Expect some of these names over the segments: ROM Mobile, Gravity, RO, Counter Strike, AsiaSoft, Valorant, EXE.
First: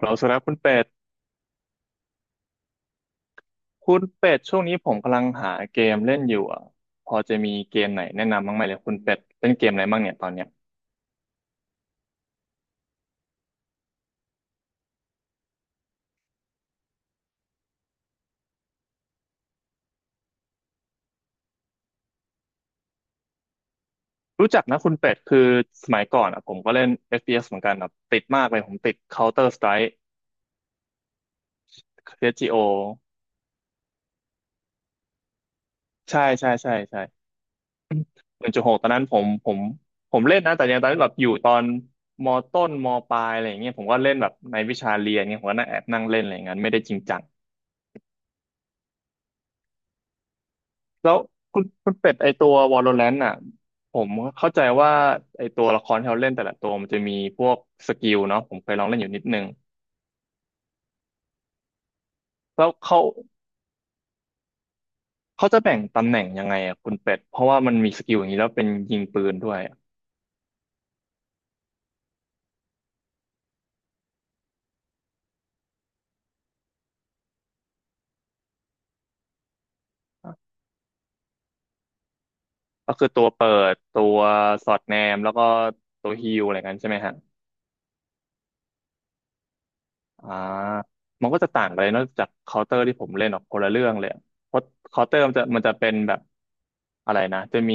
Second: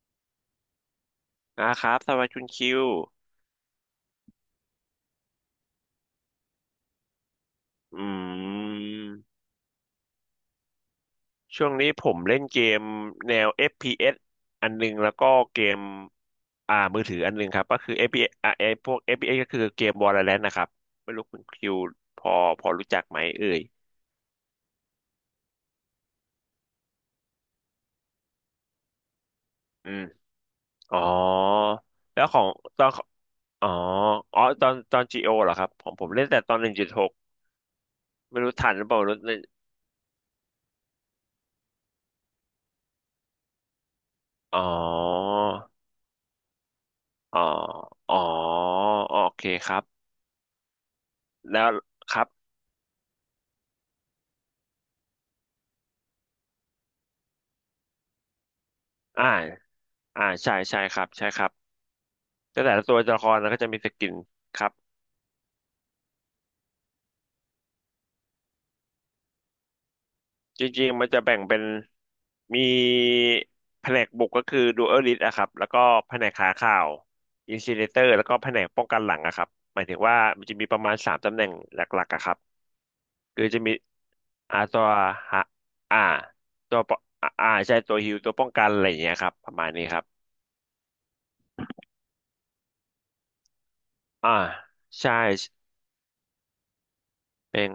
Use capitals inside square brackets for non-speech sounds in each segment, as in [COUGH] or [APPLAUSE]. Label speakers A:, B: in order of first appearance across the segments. A: เราสุดแล้วคุณเป็ด
B: นะครับสวัสดีคุณคิว
A: คุณเป็ดช่วงนี้ผมกำลังหาเกมเล่นอยู่อ่ะพอจะมีเกมไหน
B: อื
A: แนะนำบ้างไหมเลยคุณเป็ด
B: ม
A: เล่นเกมอะไรบ้างเนี่ยตอนเนี้ย
B: ช่วงนี้ผมเล่นเกมแนว FPS อฟพีเอสอันหนึงแล้วก็เกมมือถืออันหนึงครับก็คือเอฟพีเอสไอพวก FPS ก็คือเกม Valorant นะครับไม่รู้คุณคิวพอพอรู้จักไหมเอ่ย
A: รู้จักนะคุณเป็ดคือสมัยก่อนอ่ะผมก็เล่น FPS เอสเหมือนกันอ่ะติดมากเลยผมติด Counter
B: อื
A: Strike
B: มอ๋อแล้ว
A: c
B: ขอ
A: s
B: ง
A: โ o
B: ตอนอ๋ออ๋อตอน GO เหรอครับผม
A: ใช่
B: เล่นแต่
A: ใช่
B: ตอน
A: ใช่ใช่
B: 1.6ไม่
A: หนึ่
B: รู้
A: งจุด
B: ทั
A: ห
B: น
A: ก
B: ห
A: ต
B: รื
A: อ
B: อ
A: น
B: เปล่า
A: นั้นผ
B: รู้
A: ม
B: เลย
A: ผมผมเล่นนะแต่ยังตอนนั้นแบบอยู่ตอนมต้นมปลายอะไรอย่างเงี้ยผมก็เล่นแบบใน
B: อ๋อ
A: วิชาเรียนเงี้ยผมก็นั่งแอบนั่งเล่นอะไรอย่างเงี้ยไม่ได้จริงจัง
B: อ๋ออ๋อโอเคครับ
A: แล้วคุ
B: แล้
A: ณ
B: ว
A: คุณเป็ด
B: ครั
A: ไอ
B: บ
A: ตัว Valorant น่ะผมเข้าใจว่าไอตัวละครที่เราเล่นแต่ละตัวมันจะมีพวกสกิลเนาะผมเคยลองเล่นอยู่นิด
B: อ่า
A: นึง
B: ใช่ใช่ครับใช่ครับแต่
A: แล้ว
B: แต่ละตัว
A: เขา
B: ละครแล้วก็จะมีสกินครับ
A: เขาจะแบ่งตำแหน่งยังไงอะคุณเป็ดเพราะว่ามันมีสกิลอย่างนี้แล้วเป็นยิงปืนด้วยอะ
B: จริงๆมันจะแบ่งเป็นมีแผนกบุกก็คือดูเออริสอะครับแล้วก็แผนกหาข่าวอินซิเลเตอร์แล้วก็แผนกป้องกันหลังอะครับหมายถึงว่ามันจะมีประมาณสามตำแหน่งหลักๆอะครับ
A: ก็คือตัว
B: คือ
A: เปิ
B: จะมี
A: ดตัวสอ
B: ตั
A: ด
B: ว
A: แนมแล้ว
B: หา
A: ก็
B: อ่า
A: ตัวฮีลอะไรกั
B: ตั
A: น
B: ว
A: ใช่
B: ป
A: ไหมฮะ
B: ใช่ตัวฮิลตัวป้องกันอะไรอย่างเงี้ยครับประมาณนี้ครับ
A: อ่ามันก็จะต่างไปเลยนอกจากเคาน์เตอร์ที่ผมเล่นออกคนละเรื่องเลยอะ
B: อ่า
A: เพราะเคาน์
B: ใช่
A: เตอร์มันจะเป็นแบบอะไรนะจะ
B: เป็น
A: มี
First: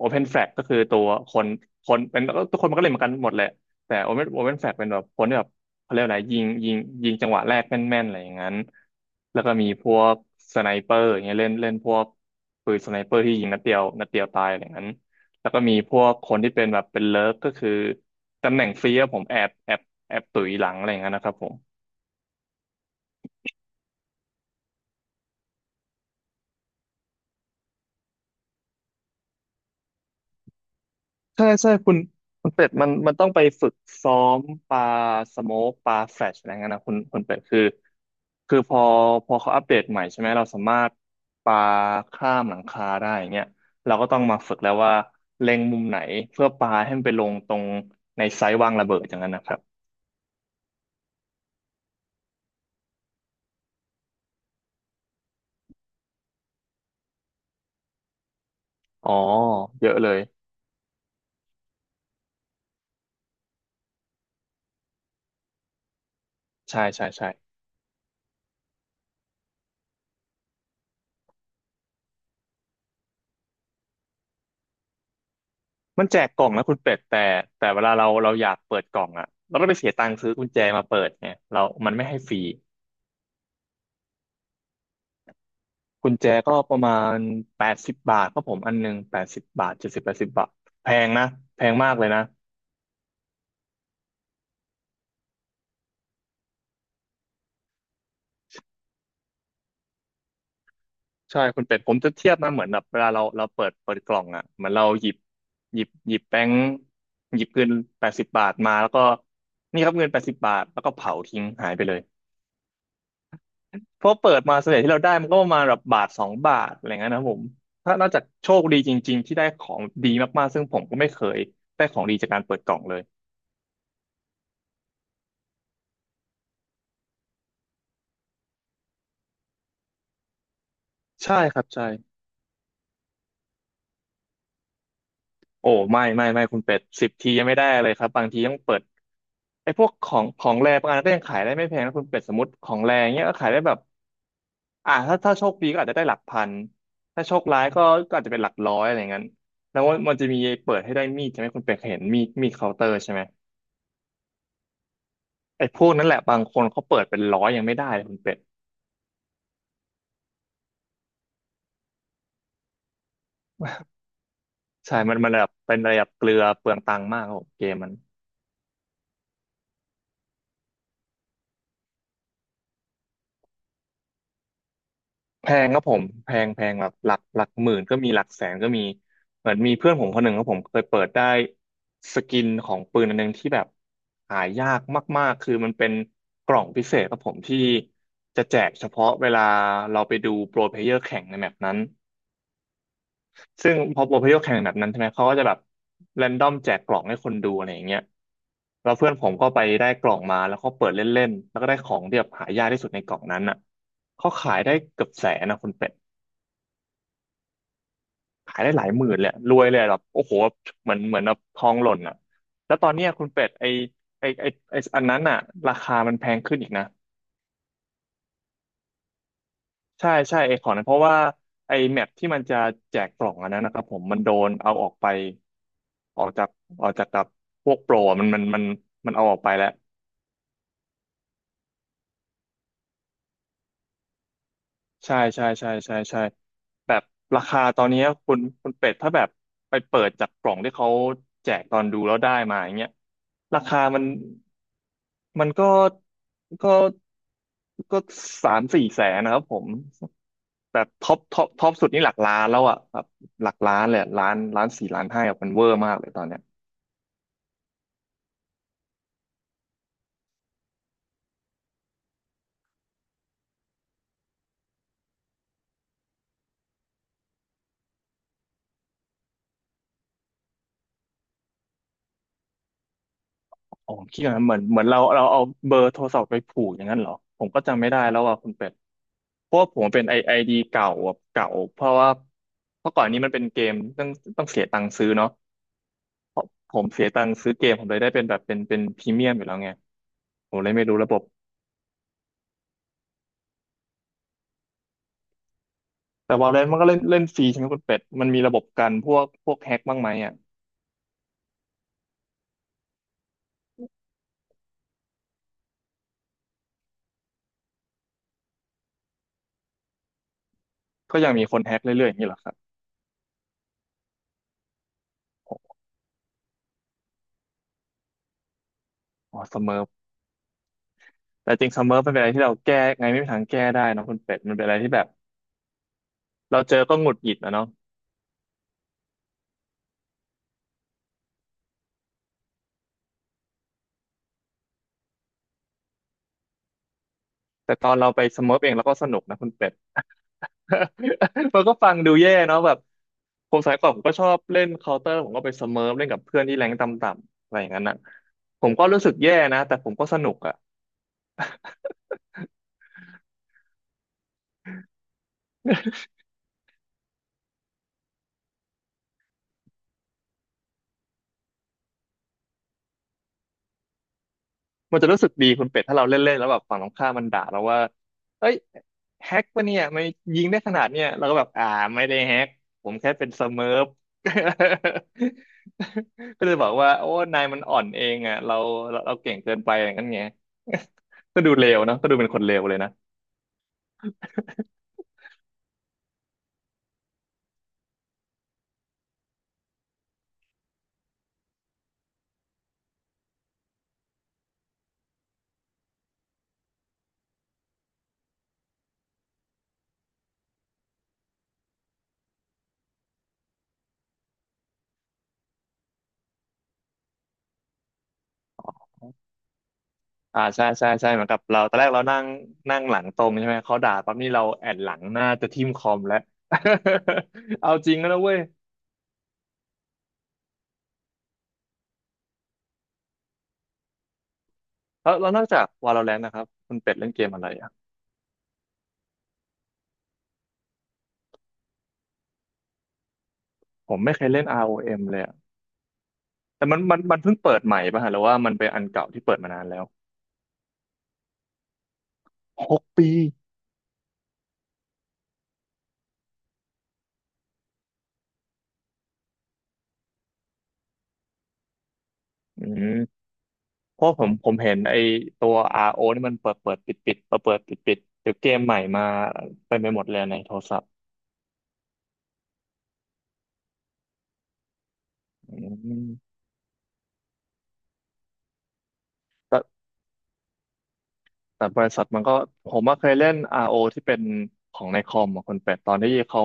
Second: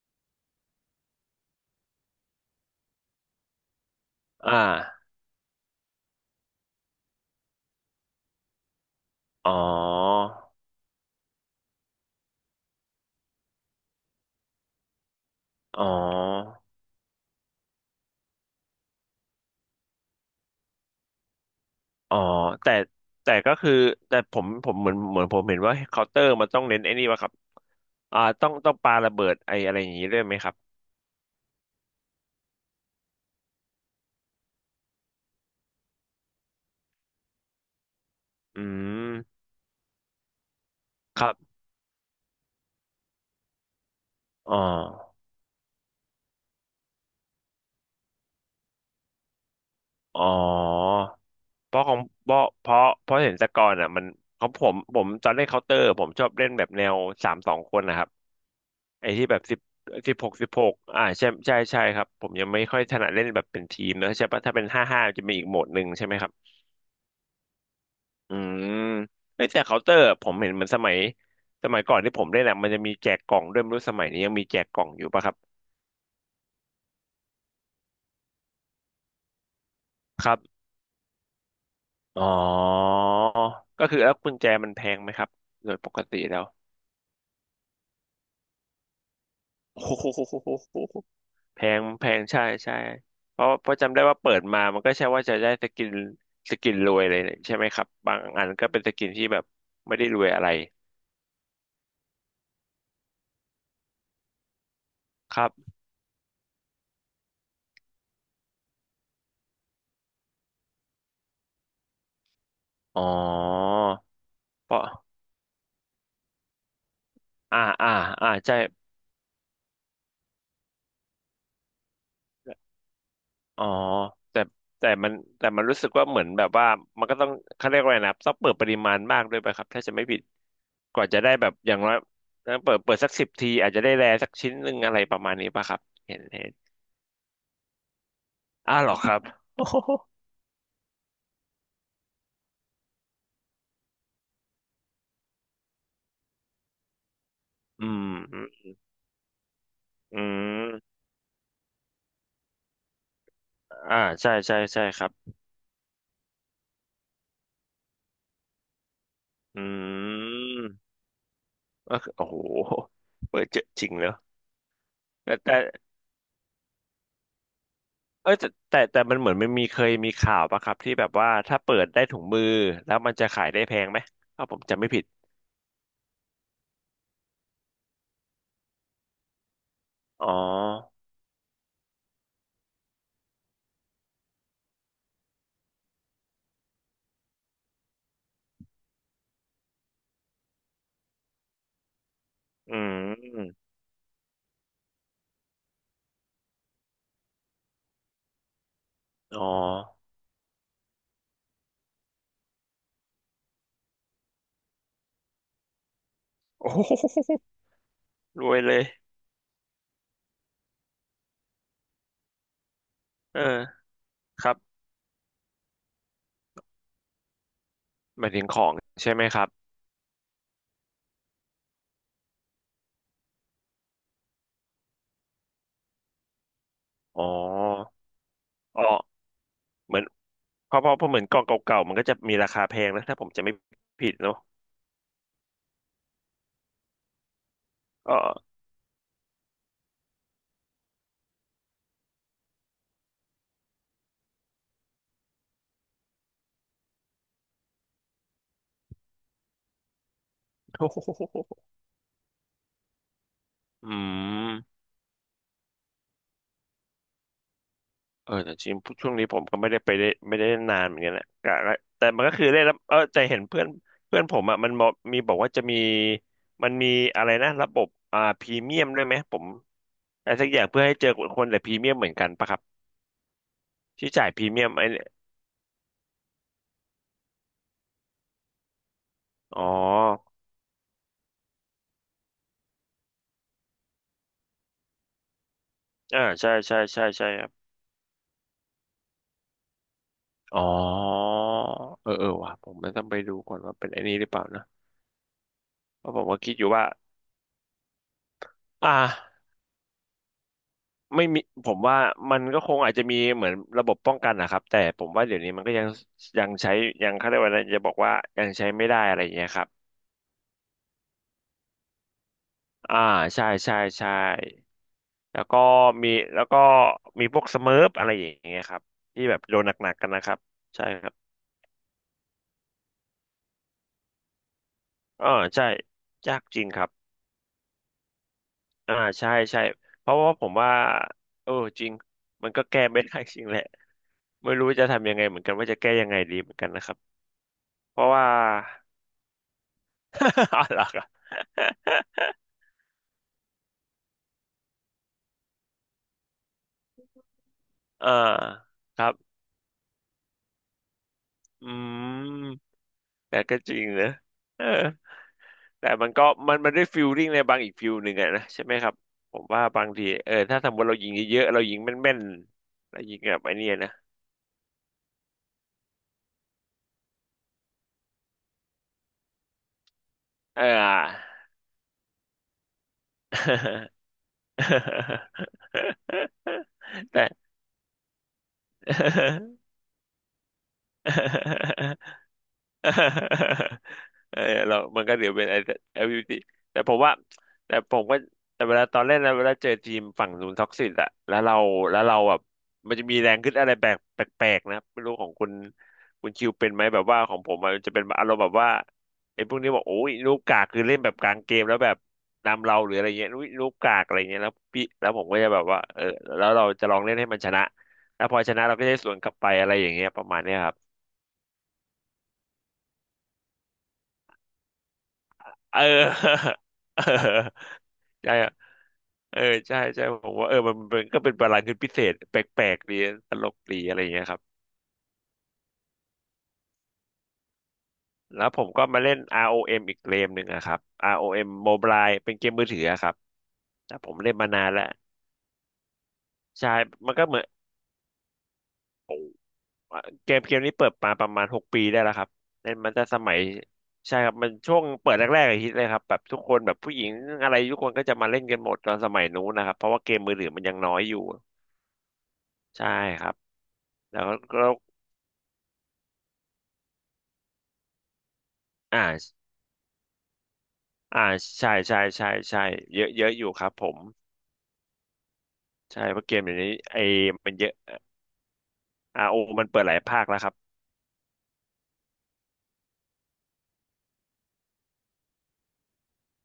A: Open Flag ก็คือตัวคนเป็นทุกคนมันก็เล่นเหมือนกันหมดแหละแต่ Open
B: อ่
A: Open Flag เป็นแบบ
B: า
A: คนที่แบบเขาเรียกว่าอะไรยิงจังหวะแรกแม่นๆอะไรอย่างนั้นแล้ว
B: อ๋
A: ก็
B: อ
A: มีพวกสไนเปอร์อย่างเงี้ยเล่นเล่นพวกปืนสไนเปอร์ที่ยิงนัดเดียวนัดเดียวตายอะไรอย่างนั้นแล้วก็มี
B: อ๋อ
A: พวกคนที่เป็นแบบเป็นเลิฟก็คือตำแหน่งฟรีอะผมแอบตุ๋ยหลังอะไรอย่างนั้นนะครับผม
B: อ๋อแต่แต่ก็คือแต่ผมเหมือนผมเห็นว่าเคาน์เตอร์มันต้องเน้นไอ้นี่วะครับต้องปาระเบิดไออะไรอย่างนี้ด้วยไหมครับ
A: ใช่ใช่คุณเป็ดมันต้องไปฝึกซ้อมปลาสโมกปลาแฟลชอะไรเงี้ยนะคุณเป็ดคือ
B: อื
A: พอ
B: ม
A: เขาอัปเดตใหม่ใช่ไหมเราสามารถ
B: ครั
A: ป
B: บ
A: ลาข้ามหลังคาได้อย่างเงี้ยเราก็ต้องมา
B: อ๋
A: ฝึกแล้วว่า
B: อ
A: เล็งมุมไหนเพื่อปลาให้มันไปลงตรงในไซส์วางระเบิดอย่างนั้นนะครับ
B: อ๋อเพราะของเพราะเห็นแต่ก่อนอ่ะมันของผมตอนเล่นเคาน์เตอร์ผมชอบเล่นแบบแนวสามสองคนนะครับ
A: อ๋
B: ไอ้
A: อ
B: ที่แบบ
A: เยอะเล
B: สิบ
A: ย
B: หกอ่าใช่ใช่ใช่ครับผมยังไม่ค่อยถนัดเล่นแบบเป็นทีมนะใช่ปะถ้าเป็นห้าจะมีอีกโหมดหนึ่งใช่ไหมครับ
A: ใช่ใช่ใช่
B: อืมไอ้ยแต่เคาน์เตอร์ผมเห็นเหมือนสมัยก่อนที่ผมเล่นอะมันจะมีแจกกล่องด้วยไม่รู้สมัยนี้ยังมีแจกกล่องอยู่ปะครับ
A: มันแจกกล่องนะคุณเป็ดแต่เวลาเราอยากเปิดกล่องอะเราก็ไปเสียตังค์
B: ค
A: ซื้อ
B: รับ
A: กุญแจมาเปิดไงเรามันไม่ให้
B: อ๋อ
A: ฟรี
B: ก็คือแล้วกุญแจมันแพงไหมครับโดยปก
A: กุญ
B: ติ
A: แจ
B: แล้ว
A: ก็ประมาณแปดสิบบาทครับผมอันหนึ่งแปดสิบบาท
B: โอ้
A: เจ็ดสิบ
B: โ
A: แปดสิบบาทแพ
B: ห
A: งนะ
B: แพ
A: แพง
B: ง
A: มากเล
B: แพ
A: ยนะ
B: งใช่ใช่เพราะจำได้ว่าเปิดมามันก็ใช่ว่าจะได้สกินสกินรวยเลยใช่ไหมครับบางอันก็เป็นสกินที่แบบไม่ได้รวยอะไร
A: ใช่คุณเป็ดผมจะเทียบนะเหมือนแบบเวลาเราเปิดกล่องอ่ะเหมือนเราหยิบ
B: ครับ
A: หยิบหยิบแบงค์หยิบเงินแปดสิบบาทมาแล้วก็นี่ครับเงินแปดสิบบาทแล้วก็เผาทิ้งหายไปเลย
B: อ๋อ
A: เพราะเปิดมาส่วน
B: เพ
A: ใหญ่
B: ราะ
A: ที่เราได้มันก็ประมาณแบบบาทสองบาทอะไรเงี้ยนะครับผม
B: อ่าอ่า
A: ถ้านอกจาก
B: อ่า
A: โช
B: ใช่
A: คดีจริงๆที่ได้ของดีมากๆซึ่งผมก็ไม่เคยได้ของดีจากการเปิดกล่องเลย
B: อ๋อแต่แต่มันแต่มันรู้สึกว่าเหมือนแบบว่ามันก็ต้องเขาเรียกว่าไงนะต้องเปิดปริมาณมากด้วยไปครับถ้าจะไม่ผิดกว่าจะได้
A: ใช่
B: แบบ
A: ครับ
B: อย่าง
A: ใช่
B: น้อยเปิดสักสิบทีอาจจะได้แรสักชิ้นหนึ่งอะไรประมาณนี้ป่ะ
A: โอ้
B: ครับ
A: ไม่
B: เห็น
A: ไม่ไม่
B: เห็น
A: คุณเป็ดสิบทียังไม่ได้เลยครับบางทีต้องเปิ
B: อ้าว
A: ด
B: เหรอครับโอ
A: ไอ้
B: โห
A: พวกของแรบางอันก็ยังขายได้ไม่แพงนะคุณเป็ดสมมติของแรงเนี้ยก็ขายได้แบบถ้าโชคดีก็อาจจะได้หลักพันถ้าโชคร้ายก็
B: อืม
A: อาจจะ
B: อื
A: เป็นหลัก
B: ม
A: ร้อยอะไรเงี้ยแล้วมัน
B: อื
A: จะมีเปิดให้
B: ม
A: ได้มีดใช่ไหมคุณเป็ดเคยเห็นมีดเคาน์เตอร์ใช่ไหม
B: อ่าใช่ใช่ใช่ครับ
A: ไอ้พวกนั้นแหละบางคนเขาเปิดเป็นร้อยยังไม่ได้เลยคุณเป็ด
B: อืมก็คือโอ้โหเปิดเจอะจริงเนอะ
A: ใช่มัน
B: แต่
A: แบบ
B: แต่
A: เป็นระดับเกลือเปลืองตังค์มากครับผมเกมมัน
B: เอยแต่แต่มันเหมือนมันมีเคยมีข่าวป่ะครับที่แบบว่าถ้าเปิดได้ถุงมือแล้วมันจะขายได้แพงไหมถ้าผมจำไม่ผิด
A: แพงครับผมแพงแบบหลักหมื่นก็มีหลักแสนก็มีเหมือนมีเพื่อนผมคน
B: อ๋
A: หนึ่งครับผมเคย
B: อ
A: เปิดได้สกินของปืนอันหนึงที่แบบหายากมากๆคือมันเป็นกล่องพิเศษครับผมที่จะแจกเฉพาะเวลาเราไปดูโปรเพลเยอร์แข่งในแมปนั้น
B: อืม
A: ซึ่งพอโปรเพลเยอร์แข่งในแมปนั้นใช่ไหมเขาก็จะแบบแรนดอมแจกกล่องให้คนดูอะไรอย่างเงี้ยแล้วเพื่อนผม
B: อ๋อ
A: ก็ไปได้กล่องมาแล้วก็เปิดเล่นๆแล้วก็ได้ของที่แบบหายากที่สุดในกล่องนั้นอ่ะเขาขายได้เกือบแสนนะคุณเป็ด
B: [LAUGHS] โอ้โห รว
A: ขา
B: ย
A: ยได้
B: เล
A: ห
B: ย
A: ลายหมื่นเลยอะรวยเลยอะแบบโอ้โหเหมือนแบบทองหล่นอ่ะแล้วตอนเนี้ยคุณ
B: เ
A: เป็ด
B: ออ
A: ไอไอ
B: ครั
A: ไอ
B: บ
A: อันนั้นอ่ะราคามันแพงขึ้นอีกนะ
B: หมายถึงของใช่ไหมครับ
A: ใช่ใช่ไอของนั้นเพราะว่าไอแมปที่มันจะแจกกล่องอันนั้นนะครับผมมันโดนเอาออกไปออกจากออกจากกั
B: อ๋อ
A: บพวกโปรอะมัน
B: อ๋อ
A: มันเอาออกไปแล้ว
B: เหมือน เพราะเหมือนกล่องเก่าๆมันก็จะมีราคาแพงนะถ้าผมจะไม่ผิดเนอะ
A: ใช่ใช่ใช่ใช่ใช่ แบบราคาตอนนี้
B: อ๋ [LAUGHS]
A: คุณ
B: อ
A: คุณเป็ดถ้าแบบไปเปิดจากกล่องที่เขาแจกตอนดูแล้วได้มาอย่างเงี้ยราคามันมันก็ก็ก็3-4 แสนนะครับผมแบบ
B: โอ้
A: ท็อปท็อป
B: โห
A: ท็อปสุดนี่หลักล้านแล้วอ่ะแบบหลักล้าน
B: อื
A: เลยล้านล้าน
B: ม
A: สี่ล้านห้าอะมันเวอร์มากเลยตอนเนี้ย
B: เออแต่จริงช่วงนี้ผมก็ไม่ได้ไปได้ไม่ได้เล่นนานเหมือนกันแหละกะละแต่มันก็คือเล่นแล้วเออแต่เห็นเพื่อนเพื่อนผมอ่ะมันบอกมีบอกว่าจะมีมันมีอะไรนะระบบพรีเมียมด้วยไหมผมอะไรสักอย่างเพื่อให้เจอคนแต่พรีเมียมเหมือนกันปะครับ
A: อ๋อ
B: ที่
A: คิดอ
B: จ่าย
A: ย่าง
B: พ
A: นั้น
B: รี
A: เหมือน
B: เมียม
A: เหมือ
B: ไอ้
A: นเรา
B: เนี่ย
A: เราเอาเบอร์โทรศัพท์ไปผูกอย่างนั้นเหรอ ผมก็จำไม่ได้แล้วอ่ะคุณเป็ด เพ
B: อ๋
A: ราะ
B: อ
A: ว่าผมเป็นไอดีเก่าอะเก่า เพราะว่าเมื่อก่อนนี้มันเป็นเกม ต้องต้องเสียตังค์ซื้อเนาะ
B: อ่า
A: เพราะ
B: ใช่
A: ผ
B: ใช่
A: มเสี
B: ใช่
A: ยตั
B: ใช่
A: งค์
B: ครั
A: ซื้
B: บ
A: อเกมผมเลยได้เป็นแบบเป็นพรีเมียมอยู่แล้วไงผม
B: อ๋อ
A: เลยไม่รู้ระบบ
B: เออเออว่ะผมไม่ต้องไปดูก่อนว่าเป็นไอ้นี้หรือเปล่านะเพราะผม
A: แต่
B: ก็คิดอ
A: Valorant
B: ยู่
A: มัน
B: ว่า
A: ก็เล่นเล่นฟรีใช่ไหมคุณเป็ด มันมีระบบกั
B: อ่า
A: นพวกแฮ็กบ้างไหมอ่ะ
B: ไม่มีผมว่ามันก็คงอาจจะมีเหมือนระบบป้องกันนะครับแต่ผมว่าเดี๋ยวนี้มันก็ยังยังใช้ยังเขาเรียกว่าอะไรจะบอกว่ายังใช้ไม่ได้อะไรอย่างเงี้ยครับ
A: ก็ยังมีคนแฮ็กเรื่อยๆอย่างนี้เหรอครับ
B: อ่าใช่ใช่ใช่แล้วก็มีแล้วก็พวกสเมิร์ฟอะไรอย่างเงี้ยครับที่แบ
A: อ๋อ
B: บโด
A: เส
B: น
A: มอ
B: หนักๆกันนะครับใช่ครับ
A: แต่จริงเสมอเป็นอะไรที่เราแก้ไงไม่มีทางแก้ได้เนอะคุณเป็ดมันเป็นอะไรที่แบบ
B: อ่าใช่ยากจ
A: เรา
B: ริง
A: เจ
B: ค
A: อ
B: รับ
A: ก็หงุดหงิดนะเนาะ
B: อ่าใช่ใช่เพราะว่าผมว่าเออจริงมันก็แก้ไม่ได้จริงแหละไม่รู้จะทำยังไงเหมือนกันว่าจะแก้ยังไงดีเหมือนกันนะครับ
A: แต่ตอน
B: เพ
A: เรา
B: ราะ
A: ไป
B: ว่า
A: สเมิร์ฟเองเราก็สนุกนะคุณเป็ด
B: [LAUGHS] อ๋อเหรอครับ
A: [LAUGHS] มันก็ฟังดูแย่เนาะแบบผมสมัยก่อนผมก็ชอบเล่นเคาน์เตอร์ผมก็ไปสเมิร์ฟเล่นกับเพื่อนที่แรงค์ต่ำๆอะไรอย่างนั้นนะ
B: เออ
A: ผมก็
B: ค
A: รู้
B: รั
A: สึกแย่
B: บ
A: นะแต่ผมก็สนุกอะ
B: อืมแต่ก็จริงนะเออแต่มันก็มันมันได้ฟิลลิ่งในบางอีกฟิลหนึ่งอะนะใช่ไหมครับ ผมว่าบางทีเออถ้าสมมติเรายิงเยอะๆเรายิงแม่นๆเรายิงแบบไอ้เนี่ยนะ
A: มันจะรู้สึกดีคุณเป็ดถ้าเราเล่นๆแล้วแบบฝั่งตรงข้ามมันด่าเราว่าเอ้ยแฮกปะเนี่ยไม่ยิงได้
B: เอ
A: ขนาดเนี่ยเรา
B: อ
A: ก็แบบอ่าไม่ได้แฮกผมแค่เป็นสเมิร์ฟ [LAUGHS] ก็เลยบอกว่าโอ้
B: [LAUGHS] แต่
A: นายมันอ่อนเองอ่ะเราเราเก่งเกิน
B: [LAUGHS]
A: ไปอย่างนั้นไง [LAUGHS] ก็ดูเล
B: [LAUGHS]
A: วเนอะก็ดูเป็นคนเลวเลยนะ
B: เออเรามันก็เดี๋ยวเป็นไอ้ LGBT แต่ผมว่าแต่ผมก็แต่เวลาตอนเล่นแล้วเวลาเจอทีมฝั่งนู้นท็อกซิตอะแล้วเราแบบมันจะมีแรงขึ้นอะไรแปลกๆนะไม่รู้ของคุณคิวเป็นไหมแบบว่าของผมมันจะเป็นอารมณ์แบบว่าไอ้พวกนี้บอกโอ้ยลูกกากคือเล่นแบบกลางเกมแล้วแบบนำเราหรืออะไรเงี้ยลูกกากอะไรเงี้ยแล้วผมก็จะแบบว่าเออแล้วเราจะลองเล่นให้มันชนะแล้วพอชนะเราก็จะได้สวนกลับไปอะไรอย่างเงี้ยประมา
A: อ่า
B: ณเนี้ย
A: ใช่
B: ครับ
A: ใช่ใช่เหมือนกับเราตอนแรกเรานั่งนั่งหลังตรงใช่ไหมเขาด่าปั๊บนี่เราแอนหลังหน้าจะทิ่ม
B: เอ
A: คอมแล้ว
B: อ [LAUGHS]
A: [LAUGHS] เอาจริงแล้วนะ
B: เออ
A: เว้
B: ใช่
A: ย
B: อะเออใช่ใช่ผมว่าเออมันก็เป็นบาลานซ์พิเศษแปลกๆดีตลกดีอะไรอย่างเงี้ยครับ
A: แล้วนอกจาก Valorant นะครับคุณเป็ดเล่นเกมอะไรอ่ะ
B: แล้วผมก็มาเล่น ROM อเอ็มอีกเกมหนึ่งอะครับ ROM Mobile เป็นเกมมือถืออะครับ
A: ผ
B: แต่
A: ม
B: ผ
A: ไม่
B: ม
A: เคย
B: เล่น
A: เล่น
B: มานาน
A: ROM
B: แล้ว
A: เอ็มเลยอะแต่
B: ใช่
A: มันมัน
B: มัน
A: มัน
B: ก็
A: เพิ่
B: เห
A: ง
B: มือน
A: เปิดใหม่ป่ะฮะหรือว่ามันเป็นอันเก่า
B: โอ
A: ที่เปิด
B: ้
A: มานานแล้ว
B: เกมนี้เปิดมาประมาณ6 ปีได้แล้วครับเล่
A: ห
B: น
A: ก
B: มันจะ
A: ปี
B: สมัยใช่ครับมันช่วงเปิดแรกๆอะฮิตเลยครับแบบทุกคนแบบผู้หญิงอะไรทุกคนก็จะมาเล่นกันหมดตอนสมัยนู้นนะครับเพราะว่าเกมมือถือมันยังน้อยอยู่
A: อืม
B: ใช่ครับ
A: เพราะ
B: แล้
A: ผ
B: ว
A: มผม
B: ก็
A: เห็นไอตัว RO นี่มันเปิดเปิดปิดปิดเปิดเปิดปิดปิดเดี๋ยวเกมใหม่
B: อ
A: มา
B: ่า
A: เต็มไปหมดเลยในโทรศัพท์
B: อ่าใช่ใช่ใช่ใช่เยอะเยอะอยู่ครับผม
A: อื
B: ใช่
A: ม
B: เพราะเกมอย่างนี้ไอ้มันเยอะอาโอ
A: แต่
B: มันเปิดหลายภาคแล้วครับ
A: แต่บริษัทมันก็ผมว่าเคยเล่น RO ที่เป็นของในคอมอะคนเป็ดตอนที่เขา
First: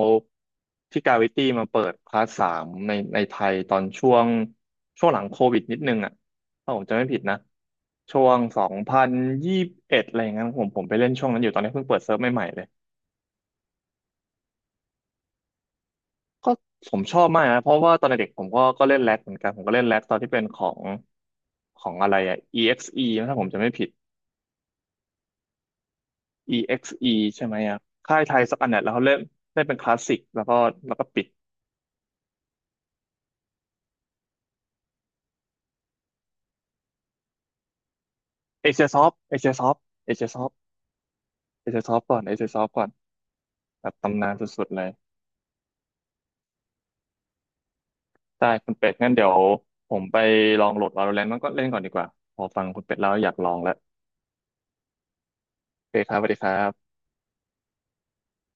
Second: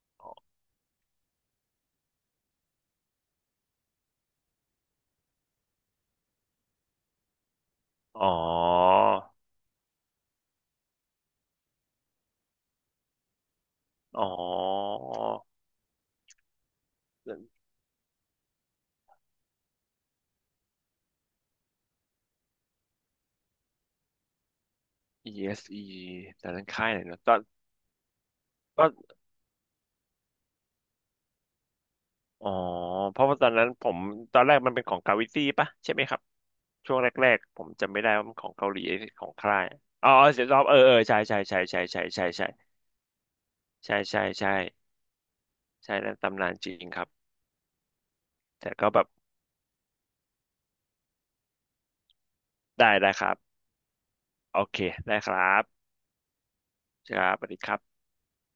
A: ที่กาวิตี้มาเปิดคลาสสามในไทยตอนช่วงหลังโควิดนิดนึงอ่ะถ้าผมจำไม่ผิดนะช่
B: อ๋
A: ว
B: อ
A: ง2021อะไรอย่างนั้นผมไปเล่นช่วงนั้นอยู่ตอนนี้เพิ่งเปิดเซิร์ฟใหม่ๆเลย
B: อ๋อ
A: ก็ผมชอบมากนะเพราะว่าตอนเด็กๆผมก็เล่นแร็กเหมือนกันผมก็เล่นแร็กตอนที่เป็นของอะไรอ่ะ EXE นะถ้าผมจำไม่ผิด
B: ESE แต่นนั้นค่ายไหน
A: EXE
B: เนอะตอน
A: ใช่ไหมอ่ะค่ายไทยสักอันเนี่ย
B: ก็
A: แล้วเขาเล่นเล่นเป็นคลาสสิกแล้วก็แล้วก็ปิด
B: อ๋อเพราะว่าตอนนั้นผมตอนแรกมันเป็นของเกาหลีปะใช่ไหมครับช่วงแรกๆผมจำไม่ได้ว่ามันของ
A: เอ
B: เกาหลี
A: เชียซ
B: ห
A: อ
B: รื
A: ฟ
B: อของ
A: เอเชีย
B: ค่า
A: ซ
B: ย
A: อฟ
B: อ๋อ
A: เอเชียซ
B: เสี
A: อ
B: ย
A: ฟ
B: รอบเออเออใช่ใช่ใช่
A: เอเชี
B: ใช่
A: ยซอ
B: ใช่
A: ฟก่อน
B: ใช่
A: เอเชี
B: ใช่
A: ยซอฟก่อนแบบ
B: ใช่ใช่
A: ตำนาน
B: ใช่
A: สุดๆเลย
B: ใช่ใช่นั่นตำนานจริงครับ
A: ได้
B: แต่
A: คุณ
B: ก็
A: เป็ด
B: แบบ
A: งั้นเดี๋ยวผมไปลองโหลด Valorant มันก็เล่นก่อนดีกว่าพอฟังคุณ
B: ได้
A: เป็ดแล้
B: ได้
A: ว
B: ค
A: อ
B: รั
A: ยาก
B: บ
A: ลองแล้ว
B: โอเคได้ครับ
A: โอเคครับสวัสดีครับ
B: ครับสวัสดีครับ